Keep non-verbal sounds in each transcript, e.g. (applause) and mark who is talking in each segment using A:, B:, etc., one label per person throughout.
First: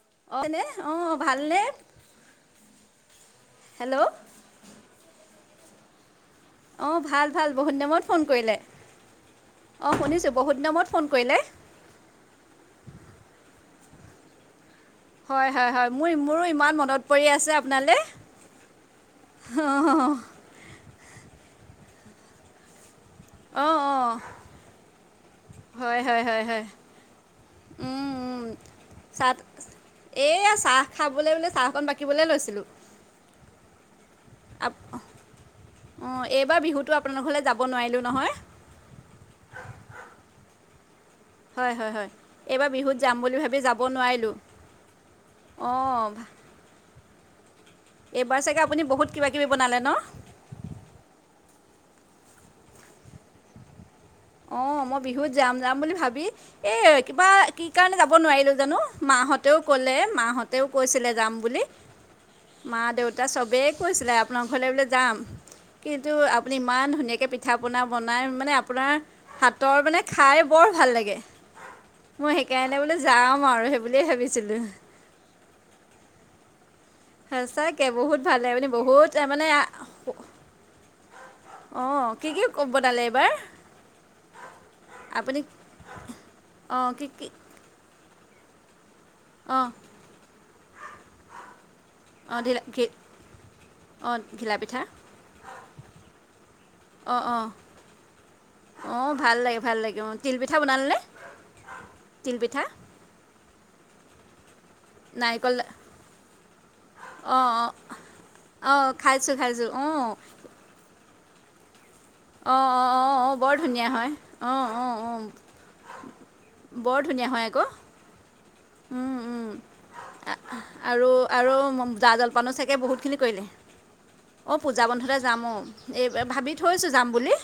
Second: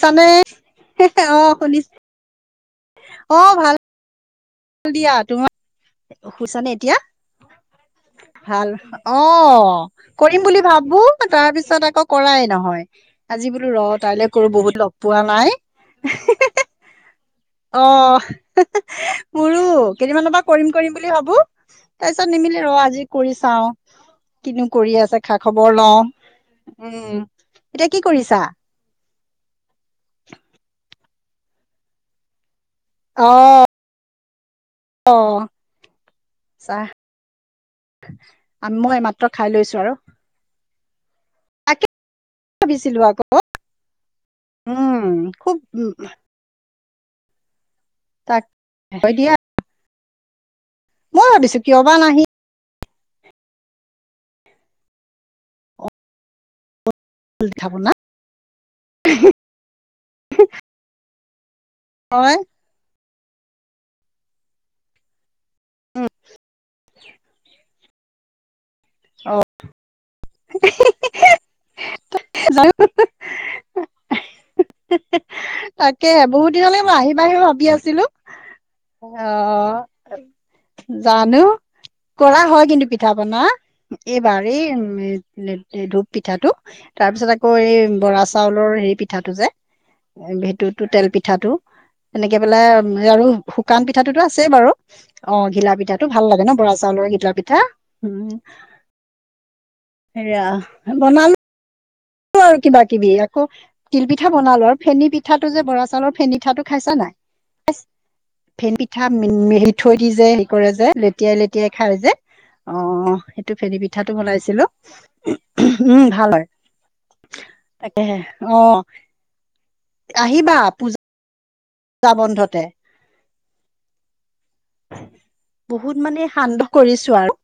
A: চানে
B: অনে অঁ
A: (unintelligible) অ
B: ভালনে
A: শুনিছ অ ভাল।
B: হেল্ল'।
A: দিয়া তোমাৰ শুইছানে এতিয়া?
B: অঁ ভাল ভাল বহুত দিনৰ মূৰত ফোন কৰিলে
A: ভাল অ
B: অঁ শুনিছোঁ
A: কৰিম
B: বহুত
A: বুলি
B: দিনৰ মূৰত
A: ভাব
B: ফোন
A: (unintelligible)
B: কৰিলে
A: তাৰ পিছত আকৌ কৰাই নহয়, আজি বোলো ৰ তাইলে কৰো বহুত লগ পোৱা
B: হয়
A: নাই
B: হয় হয় মোৰ মোৰো
A: (unintelligible)
B: ইমান মনত পৰি আছে
A: অ
B: আপোনালৈ
A: (unintelligible) মোৰো
B: অঁ
A: কেইদিনমানৰ পা
B: অঁ
A: কৰিম কৰিম বুলি ভাবো, তাপিছত নিমিলে ৰ আজি কৰি চাওঁ,
B: অঁ
A: কিনো কৰি আছে? খা খবৰ লওঁ
B: হয় হয় হয় হয়
A: উম, এতিয়া কি
B: উম,
A: কৰিছা?
B: উম। (unintelligible) এইয়া চাহ খাবলে বুলি চাহ কণ বাকিবলে লৈছিলোঁ।
A: অ।
B: অ এইবাৰ বিহুটো
A: চাহ
B: আপোনালোকৰ ঘৰলে যাব নোৱাৰিলোঁ নহয়।
A: (unintelligible) মই মাত্ৰ খাই লৈছো আৰু।
B: হয়,
A: তাকে
B: হয়, হয় এইবাৰ বিহুত
A: ভাবিছিলো
B: যাম
A: আকৌ
B: বুলি ভাবি যাব নোৱাৰিলোঁ।
A: উম খুব
B: অ
A: তাক
B: এইবাৰ চাগে আপুনি
A: হয়
B: বহুত কিবা
A: দিয়া
B: কিবি বনালে ন?
A: মই ভাবিছো কিয় বা নাহি
B: অ মই বিহুত যাম যাম বুলি ভাবি, এই কিবা কি
A: পিঠা পনা
B: কাৰণে যাব যাব নোৱাৰিলো জানো মাহঁতেও ক'লে মাহঁতেও কৈছিলে যাম বুলি।
A: হয়।
B: মা দেউতা চবেই কৈছিলে আপোনাৰ ঘৰলেবোলে যাম। কিন্তু, আপুনি ইমান ধুনীয়াকে পিঠা পনা বনাই মানে আপোনাৰ হাতৰ মানে খাই বৰ ভাল লাগে মই সেইকাৰণে বোলে যাম আৰু সেই বুলিয়ে ভাবি ছিলোঁ।
A: (inaudible) তাকে বহুত দিনলেকে মই আহিবা আহিবা ভাবি
B: সঁচাকৈ
A: আছিলো
B: বহুত ভাল লাগে মানে বহুত আহ,
A: অ
B: মানে
A: জানো?
B: অঁ কি
A: কৰা
B: কি
A: হয় কিন্তু
B: বনালে
A: পিঠা
B: এইবাৰ
A: পনা এইবাৰ এই
B: আপুনি
A: (unintelligible) ধূপ পিঠাটো।
B: অঁ কি
A: তাৰ
B: কি
A: পিছত আকৌ এই বৰা চাউলৰ হেৰি পিঠাটো
B: অহ (inaudible)
A: এইতোটো তেল পিঠাটো এনেকে
B: অঁ ঢিলা
A: পেলাই
B: ঘি
A: আৰু শুকান
B: অঁ
A: পিঠাটোতো আছেই
B: ঘিলা
A: বাৰু।
B: পিঠা
A: অ', ঘিলা পিঠাটো ভাল লাগে ন, বৰা চাউলৰ ঘিলা পিঠা।
B: অ', ভাল লাগে, ভাল লাগে, অ',
A: সেয়া
B: তিলপিঠা বনালে নে?
A: বনালো আৰু কিবা-কিবি আকৌ তিল পিঠা বনালোঁ‌ আৰু ফেনী পিঠাটো
B: নাৰিকল
A: যে বৰা চাউলৰ ফেনী পীঠাটো খাইছা
B: অঁ অঁ
A: নাই? ফেন
B: অঁ
A: পিঠা
B: খাইছোঁ খাইছোঁ অঁ
A: মি-মি-মিথৈ দি যে সেই কৰে যে লেটিয়াই লেতিয়াই খাই যে।
B: অঁ অঁ অঁ
A: অ',
B: অঁ বৰ
A: সেইটো ফেনী
B: ধুনীয়া হয়
A: পিঠাটো
B: অঁ
A: বনাইছিলোঁ‌,
B: অঁ অঁ
A: উমঁ‌ ভাল হয়।
B: বৰ ধুনীয়া হয় আকৌ।
A: তাকেহে অ',
B: উম, উম। আ-
A: আহিবা পূজ
B: আৰু আৰু ম জা-জলপানো চাগে বহুতখিনি কৰিলে? অ', পূজা বন্ধতে যাম অ',
A: বহুত
B: এই
A: মানে
B: ভাবি
A: সান্দহ
B: থৈছোঁ যাম
A: কৰিছো আৰু
B: বুলি।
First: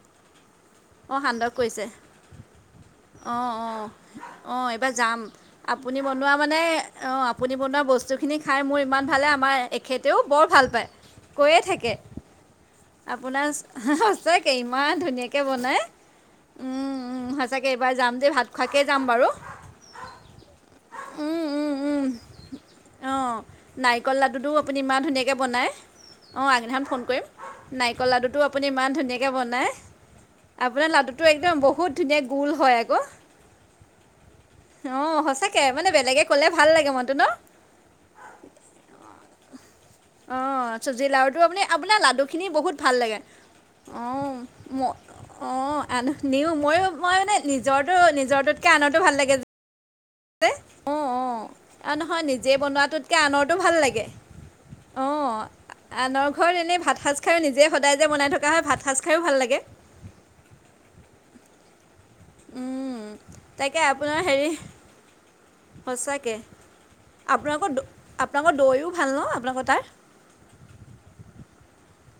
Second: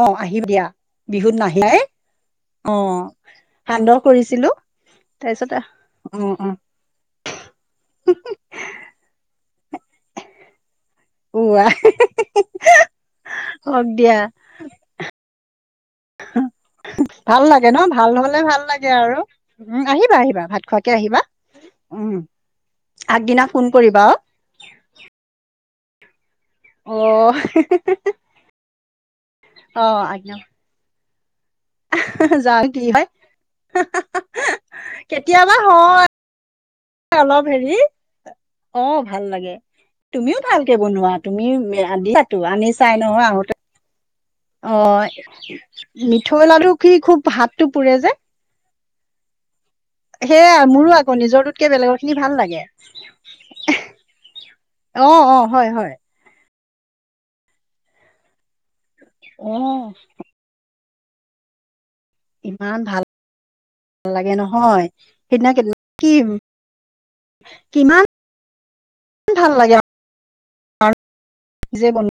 A: অ', আহিম দিয়া।
B: অ',
A: বিহুত
B: সান্দহ
A: নাহিলাই
B: কৰিছে।
A: অ
B: অ'-অ',
A: সান্দহ কৰিছিলো
B: অ', এইবাৰ যাম,
A: তাৰপিছত
B: আপুনি
A: অ
B: বনোৱা
A: অ
B: মানে অ', আপুনি বনোৱা বস্তুখিনি খাই মোৰ ইমান ভাল লাগে, আমাৰ এখেতেও বৰ ভাল পায়। কৈয়ে
A: উৱা
B: থাকে, আপোনাৰ
A: হওক দিয়া
B: স-সচাকে। ইমান ধুনীয়াকে বনাই, উম। উম,
A: ভাল
B: সঁচাকৈ
A: লাগে ন?
B: এইবাৰ
A: ভাল
B: যাম দেই
A: নহ'লে
B: ভাত
A: ভাল
B: খোৱাকৈ
A: লাগে
B: যাম
A: আৰু
B: বাৰু
A: উম, আহিবা আহিবা ভাত খোৱাকে আহিবা। উম। আগদিনা
B: অ',
A: ফোন কৰিবা অ
B: নাৰিকল লাডুটো আপুনি ইমান ধুনীয়াকে বনায়। অ', আগদিনাখন ফোন কৰিম, নাৰিকল লাডুটো আপুনি ইমান ধুনীয়াকৈ বনায়।
A: অ', আগদিনা
B: আপোনাৰ লাডুটো একদম বহু বহুত ধুনীয়া গোল
A: যাওঁ
B: হয়
A: কি
B: আকৌ, অ',
A: কেতিয়াবা
B: সঁচাকে মানে
A: হয়
B: বেলেগে ক'লে ভাল লাগে মন।
A: অলপ হেৰি, অ', ভাল লাগে। তুমিও
B: অঁ
A: ভালকে
B: চুজি
A: বনোৱা
B: লাৰুটো
A: তুমিও,
B: আপুনি
A: আ দিছাতো আনিচাই নহয় আহোঁতে।
B: অ'।
A: অ'।
B: অ', আনো
A: মিঠৈ
B: নিও
A: লাডু
B: ময়ো
A: কি
B: মই
A: খুব
B: মানে
A: হাতটো পুৰে
B: নিজৰটো,
A: যে,
B: নিজৰটোতকে আনৰতো ভাল লাগে। যে,
A: সেয়া মোৰো আকৌ নিজৰটোতকে
B: অ'-অ',
A: বেলেগৰ খিনি
B: নহয়
A: ভাল
B: নিজে
A: লাগে।
B: বনোৱাটোতকে আনৰটো ভাল লাগে। অ', আনৰ ঘৰত এনেই ভাত সাজ খাইও নিজে সদায় যে বনাই থকা হয় ভাত সাজ খায়ো ভাল লাগে
A: অ'। ইমান
B: উম,
A: ভাল,
B: তাকে
A: ভাল
B: আপোনাৰ
A: লাগে
B: হেৰি
A: নহয় সেইদিনা কেইদিনমান কি
B: সঁচাকৈ আপোনালোকৰ দ,
A: কিমান
B: আপোনালোকৰ দৈও ভাল ন আপোনালোকৰ তাৰ?
A: কাৰ, নিজে বনো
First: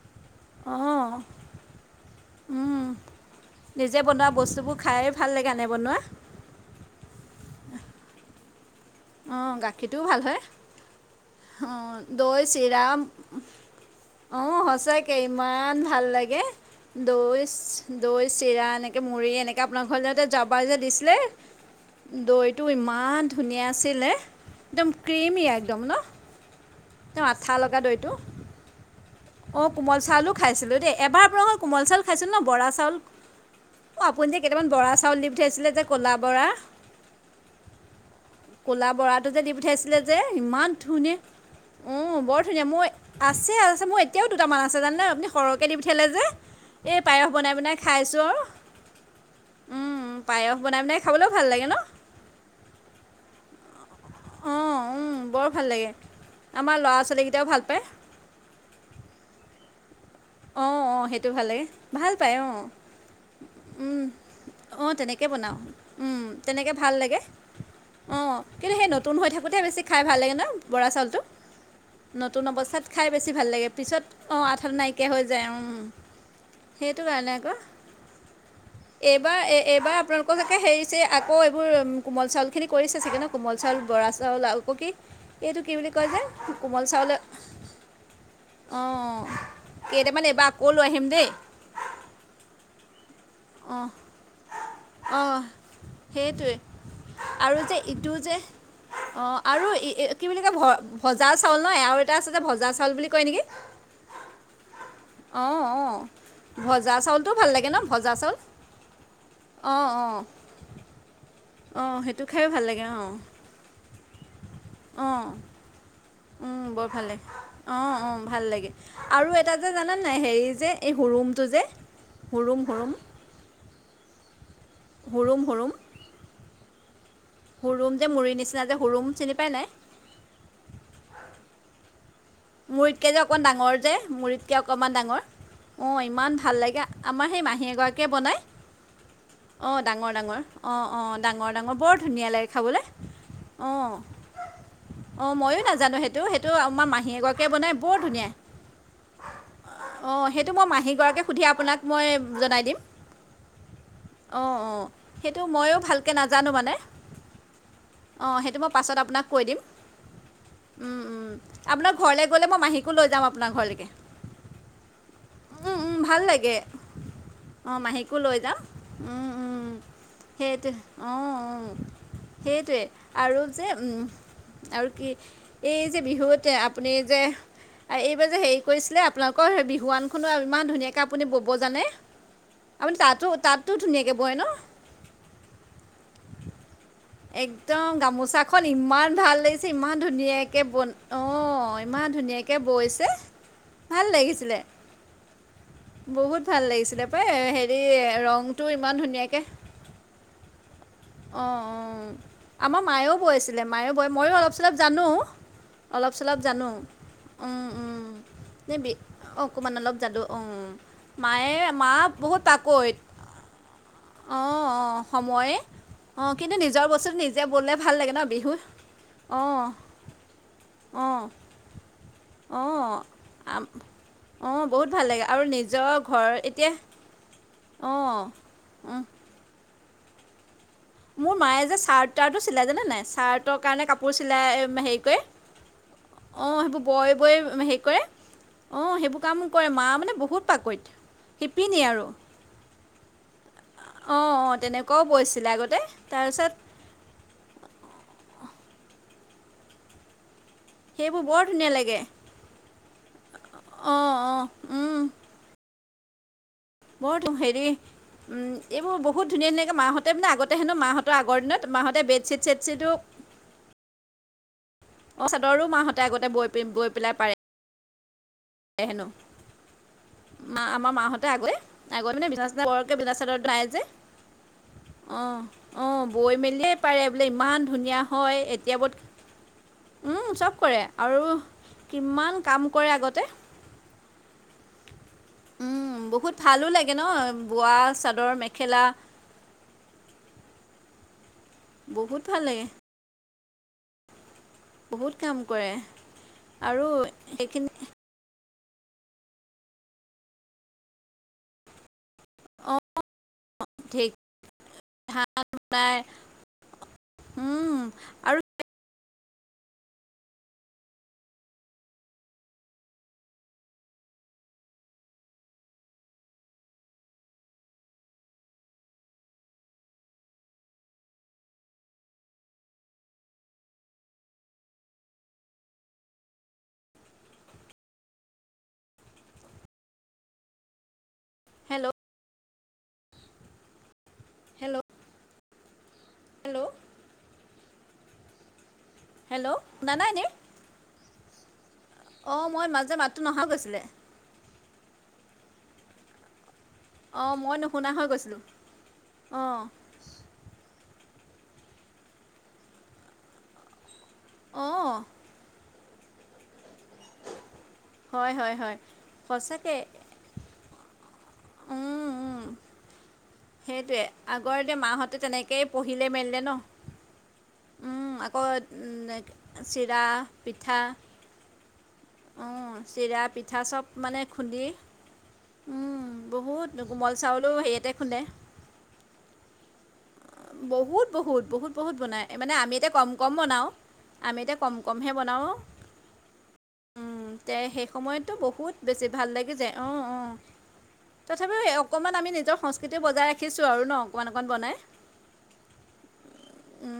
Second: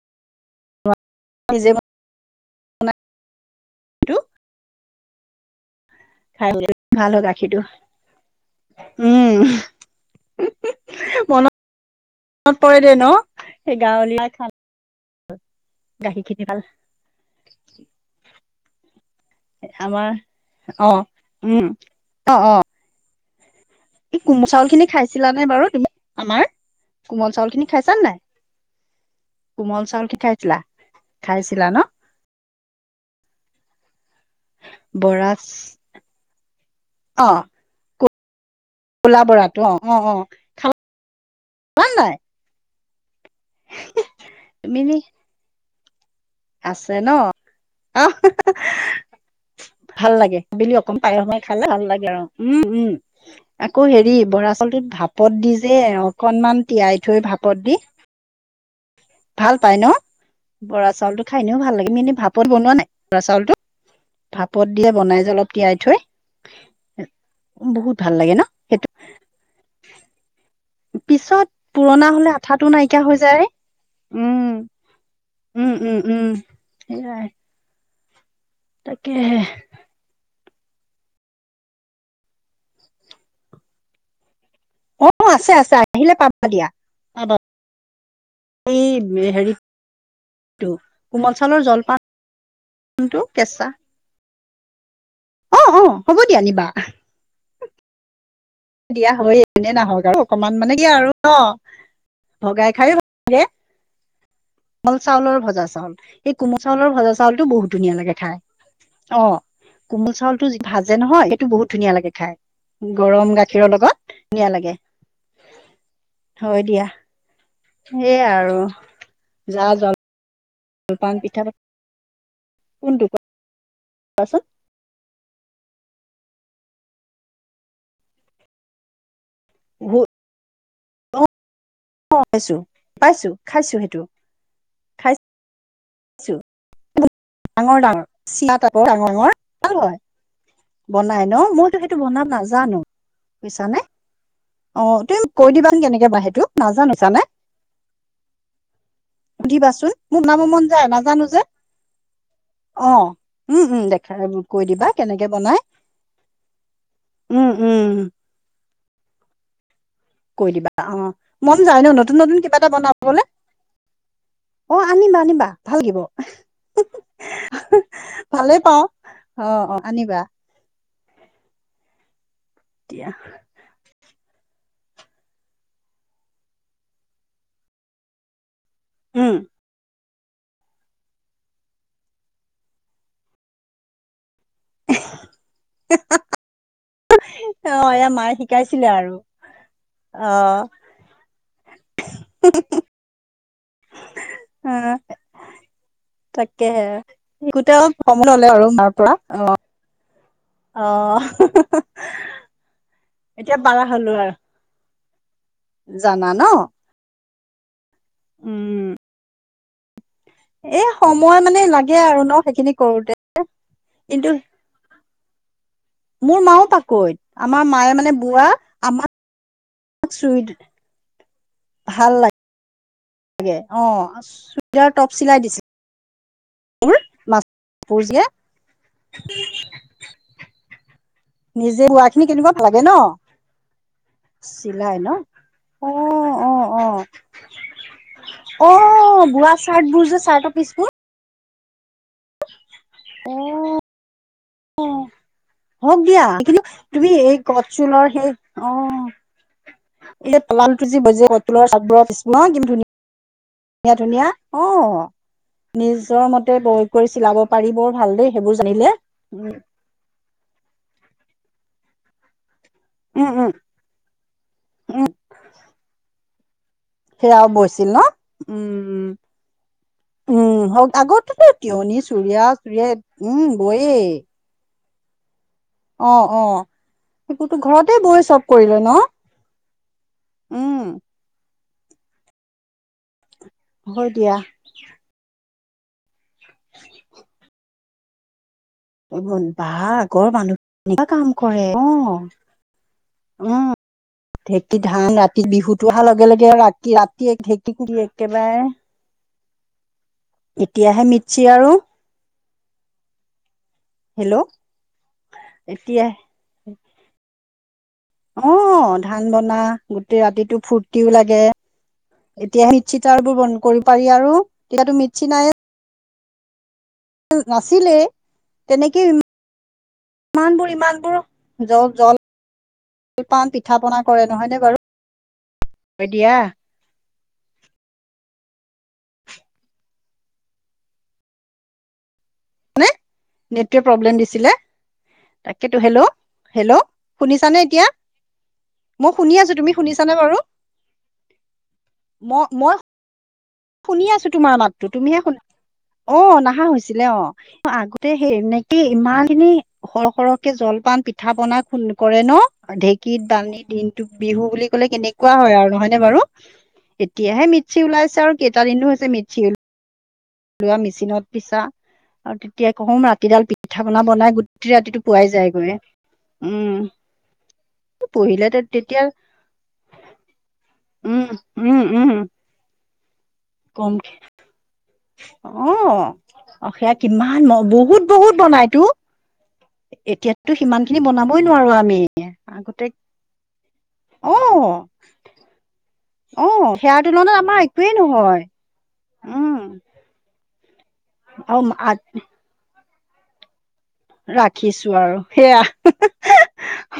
B: অ'।
A: নিজে বনো
B: উম, নিজে বনোৱা বস্তুবোৰ খায়ে ভাল লাগে, আনে বনোৱা।
A: খাই (unintelligible) ভাল হয় গাখীৰটো। উম,
B: অ', গাখীৰটো ভাল হয়
A: মনত
B: অ', দৈ,
A: পৰে
B: চিৰা
A: দেই ন? সেই গাঁৱলীয়া
B: অ', সচাঁকে ইমান ভাল
A: গাখীৰ
B: লাগে।
A: খিনি ভাল,
B: দৈ, দৈ, চিৰা এনেকে, মুড়ি এনেকে। নেকে আপোনাৰ
A: আমাৰ
B: ঘৰলে যাওঁতে যে
A: অ',
B: দিছিলে
A: উম,
B: দৈ টো ইমান ধুনীয়া আ ছিলে,
A: এই কোমল চাউল খিনি
B: একদম
A: খাইছিলানে
B: ক্ৰিমি
A: বাৰু
B: একদম
A: তুমি?
B: ন?
A: আমাৰ।
B: তেওঁ
A: কোমল চাউল
B: আঠা
A: খিনি
B: লগা
A: খাইছা
B: দৈটো।
A: নাই
B: অঁ কোমল
A: চাউল খিনি
B: চাউলো
A: খাইছিলা
B: খাইছিলোঁ দেই এবাৰ আপোনাৰ
A: খাইছিলা ন
B: কোমল চাউল খাইছিলো ন বৰা চাউল। অঁ আপুনি যে কেইটামান বৰা চাউল দি পঠিয়াইছিলে যে ক'লা বৰা।
A: অ
B: কলা বৰাটো যে দি
A: অ অ
B: পঠাইছিলে
A: অ
B: যে ইমান ধুনীয়া।
A: খোৱা
B: উ
A: নাই
B: বৰ ধুনীয়া মই আছে আছে মই এতিয়াও দুটামান আছে
A: তুমি
B: জানে
A: নি?
B: নে আপুনি সৰহকে দি পঠিয়ালে যে।
A: আছে
B: এই
A: ন
B: পায়স বনাই বনাই
A: আহ
B: খাইছো আউ উম।
A: ভাল লাগে আবেলি অকণ পায় সময় খালে ভাল লাগে আৰু উম উম আকৌ হেৰি। বৰা
B: অঁ
A: চালটোত ভাপত
B: বৰ
A: দি
B: ভাল
A: যে
B: লাগে
A: অকনমান
B: আমাৰ
A: তিয়াই
B: ল'ৰা
A: থৈ
B: ছোৱালীকেইটাও
A: ভাপত
B: ভাল
A: দি।
B: পায়
A: ভাল পাই ন।
B: অ
A: বৰা
B: অ
A: চাউলটো
B: সেইটো
A: খাই
B: ভাল
A: এনেও
B: লাগে
A: তুমি
B: ভাল
A: এনে
B: পায়
A: ভাপত
B: অ
A: বনোৱা নাই চাউলটো
B: উম।
A: ভাপত
B: অ
A: দিয়ে বনাই
B: তেনেকে
A: যে অলপ
B: বনাও
A: তিয়াই থৈ
B: উম তেনেকে ভাল লাগে।
A: বহুত ভাল
B: অ
A: লাগে ন
B: কিন্তু সেই
A: সেইটো
B: নতুন হৈ থাকোতে বেছি খাই ভাল লাগে ন। বৰা চাউলটো
A: পিছত পুৰণা হলে
B: নতুন
A: আঠাটো
B: অৱস্থাত
A: নাইকিয়া
B: খাই
A: হৈ
B: বেছি
A: যায়
B: ভাল লাগে পিছত অঁ
A: উম
B: আঠাটো নাই। যায় উম সেইটো
A: সেয়াই
B: কাৰণে। ক এইবাৰ
A: তাকেহে।
B: এ এইবাৰ আপোনালোক। আকৌ চাগে হেৰি আকৌ এইবোৰ কোমল চাউলখিনি কৰিছে চাগে ন কোমল চাউল বৰা চাউল আৰু। অ কি
A: আছে
B: এইটো কি
A: আছে
B: বুলি কয়
A: আহিলে
B: যে
A: পাবা দিয়া।
B: কোমল চাউলে।
A: পাবা
B: অ কেইটামান এইবা।
A: টো কোমল চাউলৰ জলপানটো কেঁচা।
B: অ
A: অ' হ'ব দিয়া
B: সেইটোৱে
A: নিবা
B: আৰু যে ইটো যে।
A: দিয়া
B: অ
A: হয়
B: আৰু
A: এনে
B: ই
A: নাহক
B: এ
A: আৰু
B: কি বুলি
A: অকমান
B: কয় ভ
A: মানে কি আৰু
B: ভজা চাউল ন আৰু এটা আছে যে
A: ভগাই
B: ভজা
A: খাই
B: চাউল
A: ভাল
B: বুলি কয় নিকি।
A: লাগে
B: উ। (inaudible)
A: কোমল চাউলৰ ভজা চাউল এই কোমল চাউলৰ ভজা চাউলটো
B: ভাল
A: বহুত
B: ন
A: ধুনীয়া
B: ভজা
A: লাগে
B: চাউল
A: খাই। অ
B: অঁ
A: কোমল
B: অঁ
A: চাউলটো যি ভাজে নহয় এইটো বহুত
B: অঁ
A: ধুনীয়া লাগে
B: সেইটো
A: খাই
B: খায়ো ভাল লাগে অঁ
A: গৰম গা। খীৰ লগত ধুনিয়া লাগে।
B: অঁ
A: হয়
B: উম
A: দিয়া
B: বৰ ভাল লাগে অ অ
A: সেইয়া
B: ভাল
A: আৰু
B: লাগে আৰু এটা
A: জা
B: যে জানা। নাই হেৰি যে এই
A: জলপান পিঠা
B: হুৰুমটো যে হুৰুম হুৰুম।
A: পাছত।
B: হুৰুম হুৰুম। হুৰুম যে মুৰি নিচিনা যে হুৰুম চিনি পাই নাই।
A: হু (inaudible) পাইছো
B: মূৰিতকে যে
A: পাইছো
B: অকণ
A: খাইছো
B: ডাঙৰ যে
A: সেইটো
B: মুৰিতকে অকণমান
A: খাই
B: ডাঙৰ অঁ
A: ছো
B: ইমান ভাল লাগে। আমাৰ সেই মাহী
A: ডাঙৰ ডাঙৰ
B: এগৰাকীয়ে
A: চিৰা টাইপৰ ডাঙৰ ডাঙৰ
B: বনায়
A: ভাল
B: অঁ
A: হয়
B: ডাঙৰ ডাঙৰ। অঁ অঁ
A: বনাই ন
B: ডাঙৰ
A: মইতো
B: ডাঙৰ
A: সেইটো
B: বৰ
A: বনাব
B: ধুনীয়া লাগে
A: নাজানো
B: খাবলে
A: বুইছানে
B: অঁ। অ
A: তুমি কৈ
B: ময়ো
A: দিবাচোন
B: নাজানো
A: কেনেকে
B: সেইটো
A: বনাই
B: সেইটো আমাৰ
A: নাজানো
B: মাহী
A: বুইছানে
B: এগৰাকীয়ে বনাই বৰ ধুনীয়া।
A: সুধিবাচোন মোৰ
B: অঁ
A: বনাব
B: সেইটো
A: মন
B: মই
A: যায় নাজানো
B: মাহীগৰাকীয়ে
A: যে
B: সুধি আপোনাক মই জনাই দিম।
A: অ উম উম দেখা
B: অঁ
A: কৈ
B: অঁ
A: দিবা কেনেক।
B: সেইটো ময়ো ভালকে নাজানো মানে
A: উম উম
B: অঁ সেইটো মই পাছত আপোনাক কৈ দিম।
A: কৈ দিবা অ মন যায় ন নত।
B: ঘৰলে গ'লে মই মাহীকো লৈ যাম আপোনাৰ ঘৰলেকে।
A: অ আনিবা আনিবা ভাল লাগিব
B: লাগে অঁ মাহীকো লৈ
A: ভালেই পাওঁ। অ অ আনিবা।
B: সেইটোৱ অ অঁ সেইটোৱে
A: এতিয়া
B: আৰু। যে উম আৰু কি এই যে বিহুতে আপ আপুনি যে এইবাৰ যে হেৰি কৰিছিলে
A: উম
B: আপোনালোকৰ বিহুৱান। তো ইমান ধুনীয়াকৈ আপুনি বব জানে আপুনি তাতো তাতো ধুনীয়াকৈ বয় ন।
A: (unintelligible) অ
B: একদম
A: এয়া মায়ে
B: গামোচাখন
A: শিকাইছিলে
B: ইমান
A: আৰু
B: ভাল লাগিছে ইমান
A: অ
B: ধুনীয়াকৈ বন অঁ ইমান ধুনীয়াকৈ। বৈছে ভাল লাগিছিলে
A: অ
B: বহুত ভাল
A: তাকেহে
B: লাগিছিলে পাই
A: শিকোতে
B: হেৰি
A: সময় ললে
B: ৰংটো
A: আৰু মাৰ
B: ইমান
A: পৰা
B: ধুনীয়াকে।
A: অ।
B: অঁ অঁ আমাৰ মায়েও বৈ
A: এতিয়া
B: আছিলে
A: পাৰা
B: মায়েও বয়
A: হলো
B: ময়ো অলপ চলপ জানো।
A: আৰু
B: অলপ
A: জানা
B: চলপ
A: ন
B: জানো উম উম নে
A: উম
B: বি অ অকমান অলপ জানো। অ
A: এ সময়
B: মায়ে
A: মানে
B: মা
A: লাগে আৰু ন
B: বহুত
A: সেইখিনি
B: ফাকৈত
A: কৰোতে কিন্তু
B: অঁ অঁ। সময়ে। অঁ
A: মোৰ
B: কিন্তু
A: মাও
B: নিজৰ
A: পাকৈত
B: বস্তুটো নিজে
A: আমাৰ
B: ব'লে ভাল
A: মায়ে
B: লাগে
A: মানে
B: ন
A: বোৱা
B: বিহু অঁ
A: আমাৰহ
B: অঁ
A: (inaudible) ভাল লাগিছিলে।
B: অঁ অঁ বহুত
A: চুইদাৰ
B: ভাল লাগে আৰু নিজৰ ঘৰ এতিয়া।
A: (inaudible) মাছ।
B: অ উ। মোৰ মায়ে যে
A: নিজে বোৱা
B: চাৰ্ট
A: খিনি
B: তাৰ্টো
A: কেনেকুৱা ভাল
B: চিলাই
A: লাগে
B: জানে
A: ন
B: নাই চাৰ্টৰ কাৰণে কাপোৰ চিলাই হেৰি কৰে।
A: অ অ
B: অঁ
A: অ
B: সেইবোৰ বয় বয় হেৰি কৰে। অঁ সেইবোৰ
A: অ
B: কাম
A: বোৱা
B: কৰে
A: চাৰ্ট
B: মা
A: বোৰ
B: মানে
A: যে
B: বহুত
A: চাৰ্টৰ পিচবোৰ
B: পাকৈত শিপিনী আৰু।
A: অঁ অক।
B: অঁ অঁ তেনেকুৱাও পৰিছিলে আগত
A: হওক দিয়া এইকিনি তুমি এই গত চুলৰ সেই অঁ এত লাল টোজি
B: সেইবোৰ
A: বজি
B: বৰ
A: পতলৰ
B: ধুনীয়া লাগে
A: চাতবোৰৰ পিছু ন কি ধুনীয়া।
B: (unintelligible)
A: ধুনীয়া ধুনীয়া অঁ নিজৰ মতে বৈ কৰি
B: বৰটো
A: চিলাব
B: হেৰি
A: পাৰি বৰ ভাল দেই
B: উম
A: সেইবোৰ জানিলে।
B: এইবোৰ বহুত
A: উম
B: ধুনীয়া ধুনীয়াকে মাহঁত তেমেনে আগতেহেনো মাহঁতৰ আগৰ দিনত মাহঁতে বেডচিট ছেডচিদো
A: উম! উম! উম!
B: অঁ চাদৰো মাহঁতে আগতে বৈ পি বৈপ
A: সেয়াও বৈছিল ন
B: হেনো
A: উমম।
B: মা
A: উম! হওক
B: আমাৰ মাহঁতে
A: আগতোতো
B: আগতে
A: তিয়নি
B: আগতে মানে
A: চুৰিয়া
B: বিছনা চিছনা
A: টুৰিয়া
B: বৰকৈ বিছনা চাদৰ
A: উম
B: নাই যে
A: বয়েই।
B: অঁ অঁ বৈ মেলিয়েই পাৰে বোলে
A: সেইবোৰতো
B: ইমান
A: ঘৰতে
B: ধুনীয়া
A: বৈ চব
B: হয়
A: কৰি লয়
B: এতিয়া
A: ন?
B: বত উম চব কৰে আৰু কিমান কাম কৰে আগতে।
A: হয় দিয়া।
B: উম বহুত ভালো লাগে ন বোৱা চাদৰ মেখেলা
A: এভোন বাহ আগৰ মানুহ কেনেকা কাম কৰে অঁ!
B: বহুত ভাল লাগে
A: অঁ ঢেঁকীত ধান
B: বহুত কাম
A: ৰাতিৰ
B: কৰে
A: বিহুতো হা লগে লগে
B: আৰু
A: ৰাতি ৰাতি এক
B: সেইখিনি
A: ঢেঁকী দিয়ে। একেবায়ে এতিয়াহে মিতচি আৰু।
B: অঁ ধেইক
A: হেল্ল'
B: ধাঁ নোলাই।
A: এতিয়া
B: উম! আৰু
A: অঁ ধান বনা গোটেই ৰাতিটো ফূৰ্তিও লাগে। এতিয়া সি চিতাৰ বোৰ বন কৰি পাৰি আৰু তেতিয়াতো মিতচি নায়ে। টো নাছিলে তেনেকেই ৰু মান বোৰ ইমান বোৰ জ জল পান পিঠা পনা কৰে নহয়নে বাৰু? হয় দিয়া।
B: হেল্ল'।
A: নে নেটটোৱে প্ৰব্লেম দিছিলে।
B: হেল্ল'
A: তাকেতো হেল্ল' হেল্ল' শুনিছানে এতিয়া? মই শুনি আছো
B: হেল্ল'
A: তুমি
B: শুনা নাই
A: শুনিছানে বাৰু?
B: অ মই মাজে মাততো নহা গৈছিলে।
A: শুনি আছো তোমাৰ মাততো তুমিহে শুন অ নাহা হৈছ ছিলে
B: অঁ মই
A: অ
B: নুশুনা হৈ
A: আগতে
B: গৈছিলোঁ
A: সেই (unintelligible) ইমা
B: অঁ
A: (unintelligible) সৰহ সৰহকে জলপান পিঠা পনা খুন কৰে ন? ঢেকীত বানি দিন বিহু বুলি
B: অঁ
A: ক'লে কেনেকুৱা হয় আৰু নহয়নে বাৰু? এতিয়াহে মিতচি ওলাইছে
B: হয়
A: আৰু
B: হয়
A: কেইটা
B: হয়
A: দিননো হৈছে মিতচি উল
B: সঁচাকে
A: লোৱা মিচিনত পিছা
B: উম
A: আৰু
B: উম
A: তেতিয়া কম ৰাত তিডাল পিঠা
B: সেইটোৱে
A: পনা বনাই
B: আগৰ
A: গোটেই
B: এতিয়া
A: ৰাতিটো
B: মাহঁতে
A: পোৱাই
B: তেনেকেই
A: যায়গৈ
B: পঢ়িলে মেলিলে ন
A: উম।
B: উম, আকৌ
A: পঢ়িলে তেতিয়া
B: নে চিৰা পিঠা
A: উম, উম, উম‌।
B: অ চিৰা পিঠা চব মানে খুন্দি
A: অ
B: উম, বহুত
A: অ সেয়া
B: কোমল
A: কিমান
B: চাউলো হেয়িয়াতে
A: বহুত
B: খুন্দে।
A: বহুত বনাইতো এতিয়াতো সিমান খিনি
B: বহুত
A: বনাবই
B: বহুত
A: নোৱাৰো
B: বহুত বহুত
A: আমি
B: বনাই মানে আমি
A: আগতে
B: এতিয়া কম কম বনাও। আমি তেয়া
A: অ
B: কম কমহে বনাও।
A: অ সেয়াৰ তুলনাত আমা
B: সেই
A: একোৱেই
B: সময়ততো
A: নহয়।
B: বহুত বেছি ভাল লাগি যায় অ
A: উম
B: অ তথাপিও এ
A: আৰু
B: অকণমান আমি নিজৰ সংস্কৃতি বজাই ৰাখিছো আৰু ন। অকণমান অকণমান বনাই
A: ৰাখিছো আৰু সেয়া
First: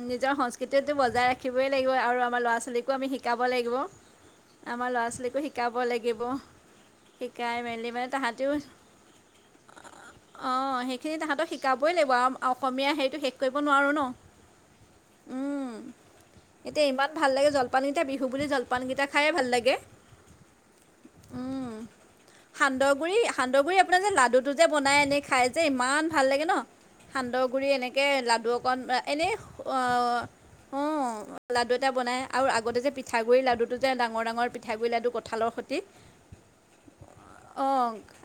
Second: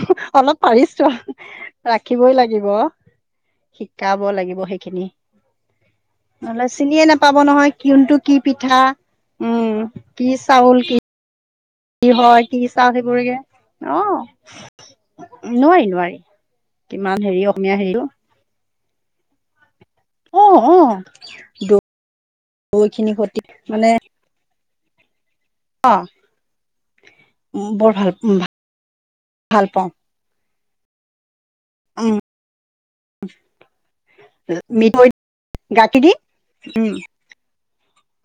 A: (unintelligible) অলপ পাৰিছো আ
B: শিকিবই লাগিব আৰু আমাৰ ল'ৰা ছোৱালীকো আমি শিকাব লাগিব।
A: শিকাব লাগিব
B: আমাৰ ল'ৰা
A: সেইখিনি
B: ছোৱালীকো শিকাব লাগিব
A: ন'হলে চিনিয়ে নেপাব
B: শিকাই
A: নহয়
B: মেলি মানে
A: কিনটো কি
B: তাহাঁতেও
A: পিঠা। উম, কি
B: অঁ
A: চাউল কি
B: সেইখিনি তাহাঁতক শিকাবই
A: কি
B: লাগিব
A: হয়
B: (unintelligible)
A: কি
B: অসমীয়া
A: চাউল
B: হেৰিটো শেষ
A: সেইবোৰকে
B: কৰিব নোৱাৰোঁ
A: অ
B: ন। উম,
A: নোৱাৰি নোৱাৰি
B: এতিয়া ইমান
A: কিমান
B: ভাল
A: হেৰি
B: লাগে
A: অসমীয়া
B: জলপান
A: হেৰিও
B: এতিয়া বিহু বিহু বুলি জলপান গিতা খায়ে ভাল লাগে।
A: অ অ দৈ খিনি
B: সান্দগুৰি
A: সতি
B: সান্দহগুৰি
A: মানে
B: আপোনাৰ যে লাডুটো যে বনাই এনেই খাই যে ইমান ভাল লাগে ন। সান্দহ গুৰি
A: বৰ
B: এনেকে
A: ভাল
B: লাডু অকণ এনেই
A: ভাল পাওঁ
B: (unintelligible) অঁ লাডু এটা
A: উম
B: বনাই আৰু আগতে যে পিঠাগুৰি লাডুটো যে ডাঙৰ ডাঙৰ ডাঙৰ পিঠাগুৰি
A: মিঠৈ
B: লাডু কঁঠালৰ সতি
A: গাখীৰ দি
B: অ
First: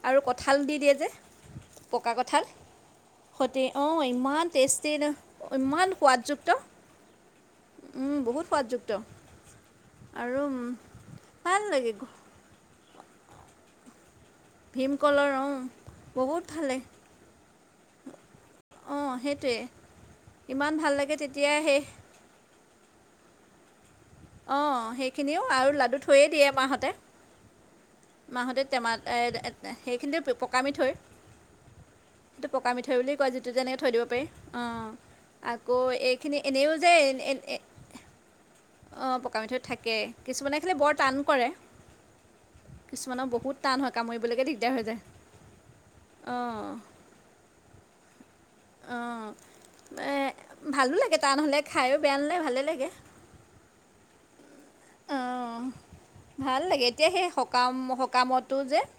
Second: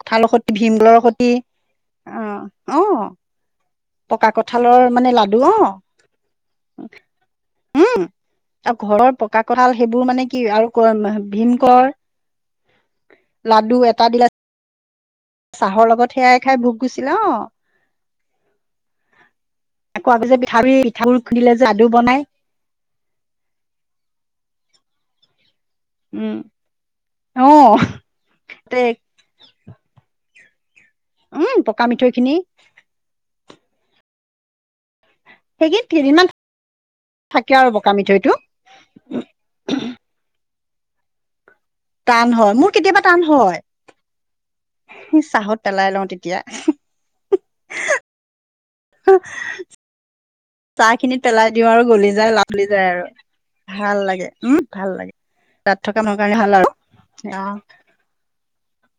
A: কঠালৰ সতি (unintelligible) সতি আ অ
B: সতে অ
A: পকা
B: ইমান
A: কঁঠালৰ
B: টেষ্টি ন
A: মানে লাডু অ
B: ইমান সোৱাদযুক্ত।
A: উম,
B: বহুত
A: আউ
B: সোৱাদযুক্ত
A: ঘৰৰ পকা কঁঠাল সেইবোৰ মানে কি আৰু (unintelligible) ভীম
B: ভাল লাগে ঘ-
A: (unintelligible) লাডু এটা দিলা
B: ভীমকলৰ অ।
A: চাহৰ লগত সেয়াই খাই ভোক গুছিলে অ।
B: অ সেইটোৱে।
A: (inaudible)
B: ইমান ভাল লাগে
A: পিঠাগুড়ি (inaudible) খুন্দিলে
B: তেতিয়া
A: যে
B: সেই
A: লাডু বনাই
B: অ সেইখিনিও আৰু লাডু থৈয়েই
A: উম
B: দিয়ে মাহঁতে।
A: অ।
B: মাহঁতে
A: তে
B: টেমা এ- এ- সেইখিনিতে পকা মিথৈ।
A: উম, পকা মিঠৈ খিনি-
B: এইটো পকা মিঠৈ বুলি কয় যিটো এনেকে থৈ দিব পাৰি অঁ। আকৌ
A: সেইকেই কেইদিনমান
B: এইখিনি এনেইও যে
A: থাকে
B: এ-এ-এ-
A: আৰু পকা মিঠৈটো
B: অঁ, পকা মিঠৈ থাকে কিছুমানে খালি বৰ টান কৰে।
A: টান হয়, মোৰ- কেতিয়াবা টান
B: কিছুমানৰ বহুত
A: হয়
B: টান কামুৰিবলৈকে দিগদাৰ হৈ যায়
A: চাহত পেলাই লওঁ তেতিয়া।
B: অঁ অঁ
A: (unintelligible)
B: এ-
A: চাহ
B: ভালো লাগে
A: খিনিত
B: টান
A: পেলাই
B: হ'লে
A: দিওঁ আৰু
B: খায়ো
A: গলি
B: বেয়া
A: যায়
B: নালাগে ভালেই
A: লওলি
B: লাগে
A: যায় আৰু ভাল লাগে উম। ভাল লাগে
B: অঁ,
A: তাত থকা মানুহৰ কাৰণে
B: ভাল
A: আৰু
B: লাগে। এতিয়া সেই সকাম সকামতো যে-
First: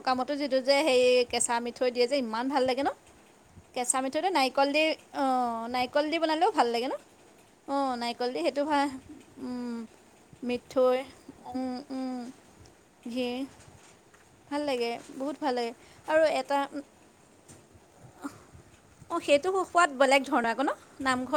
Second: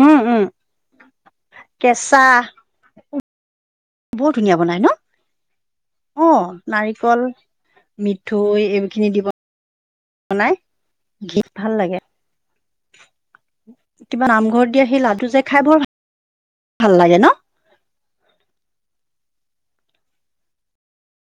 A: উম উম
B: যিটো যে সেই- কেঁচা মিঠৈ দিয়ে যে
A: কেঁচা
B: ইমান ভাল লাগে ন। কেঁচা মিঠৈটো
A: বৰ ধুনীয়া
B: নাৰিকল
A: বনাই
B: দি
A: ন
B: অঁ, না- নাৰিকল দি
A: অ',
B: বনালেও ভাল লাগে ন।
A: নাৰিকল,
B: অঁ, নাৰিকল দি
A: মিঠৈ
B: সেইটো ভাল
A: এইখিনি দি
B: উম।
A: বনাই
B: মিঠৈ
A: ভাল লাগে।
B: উম-উম, ঘি।
A: কিবা নামঘৰত দিয়া সেই লাডু যে খাই বৰ
B: আৰু এটা
A: ভাল লাগে ন?
B: অঁ, সেইটো সোৱাদ বেলেগ ধৰণৰ আক ন। নামঘৰত-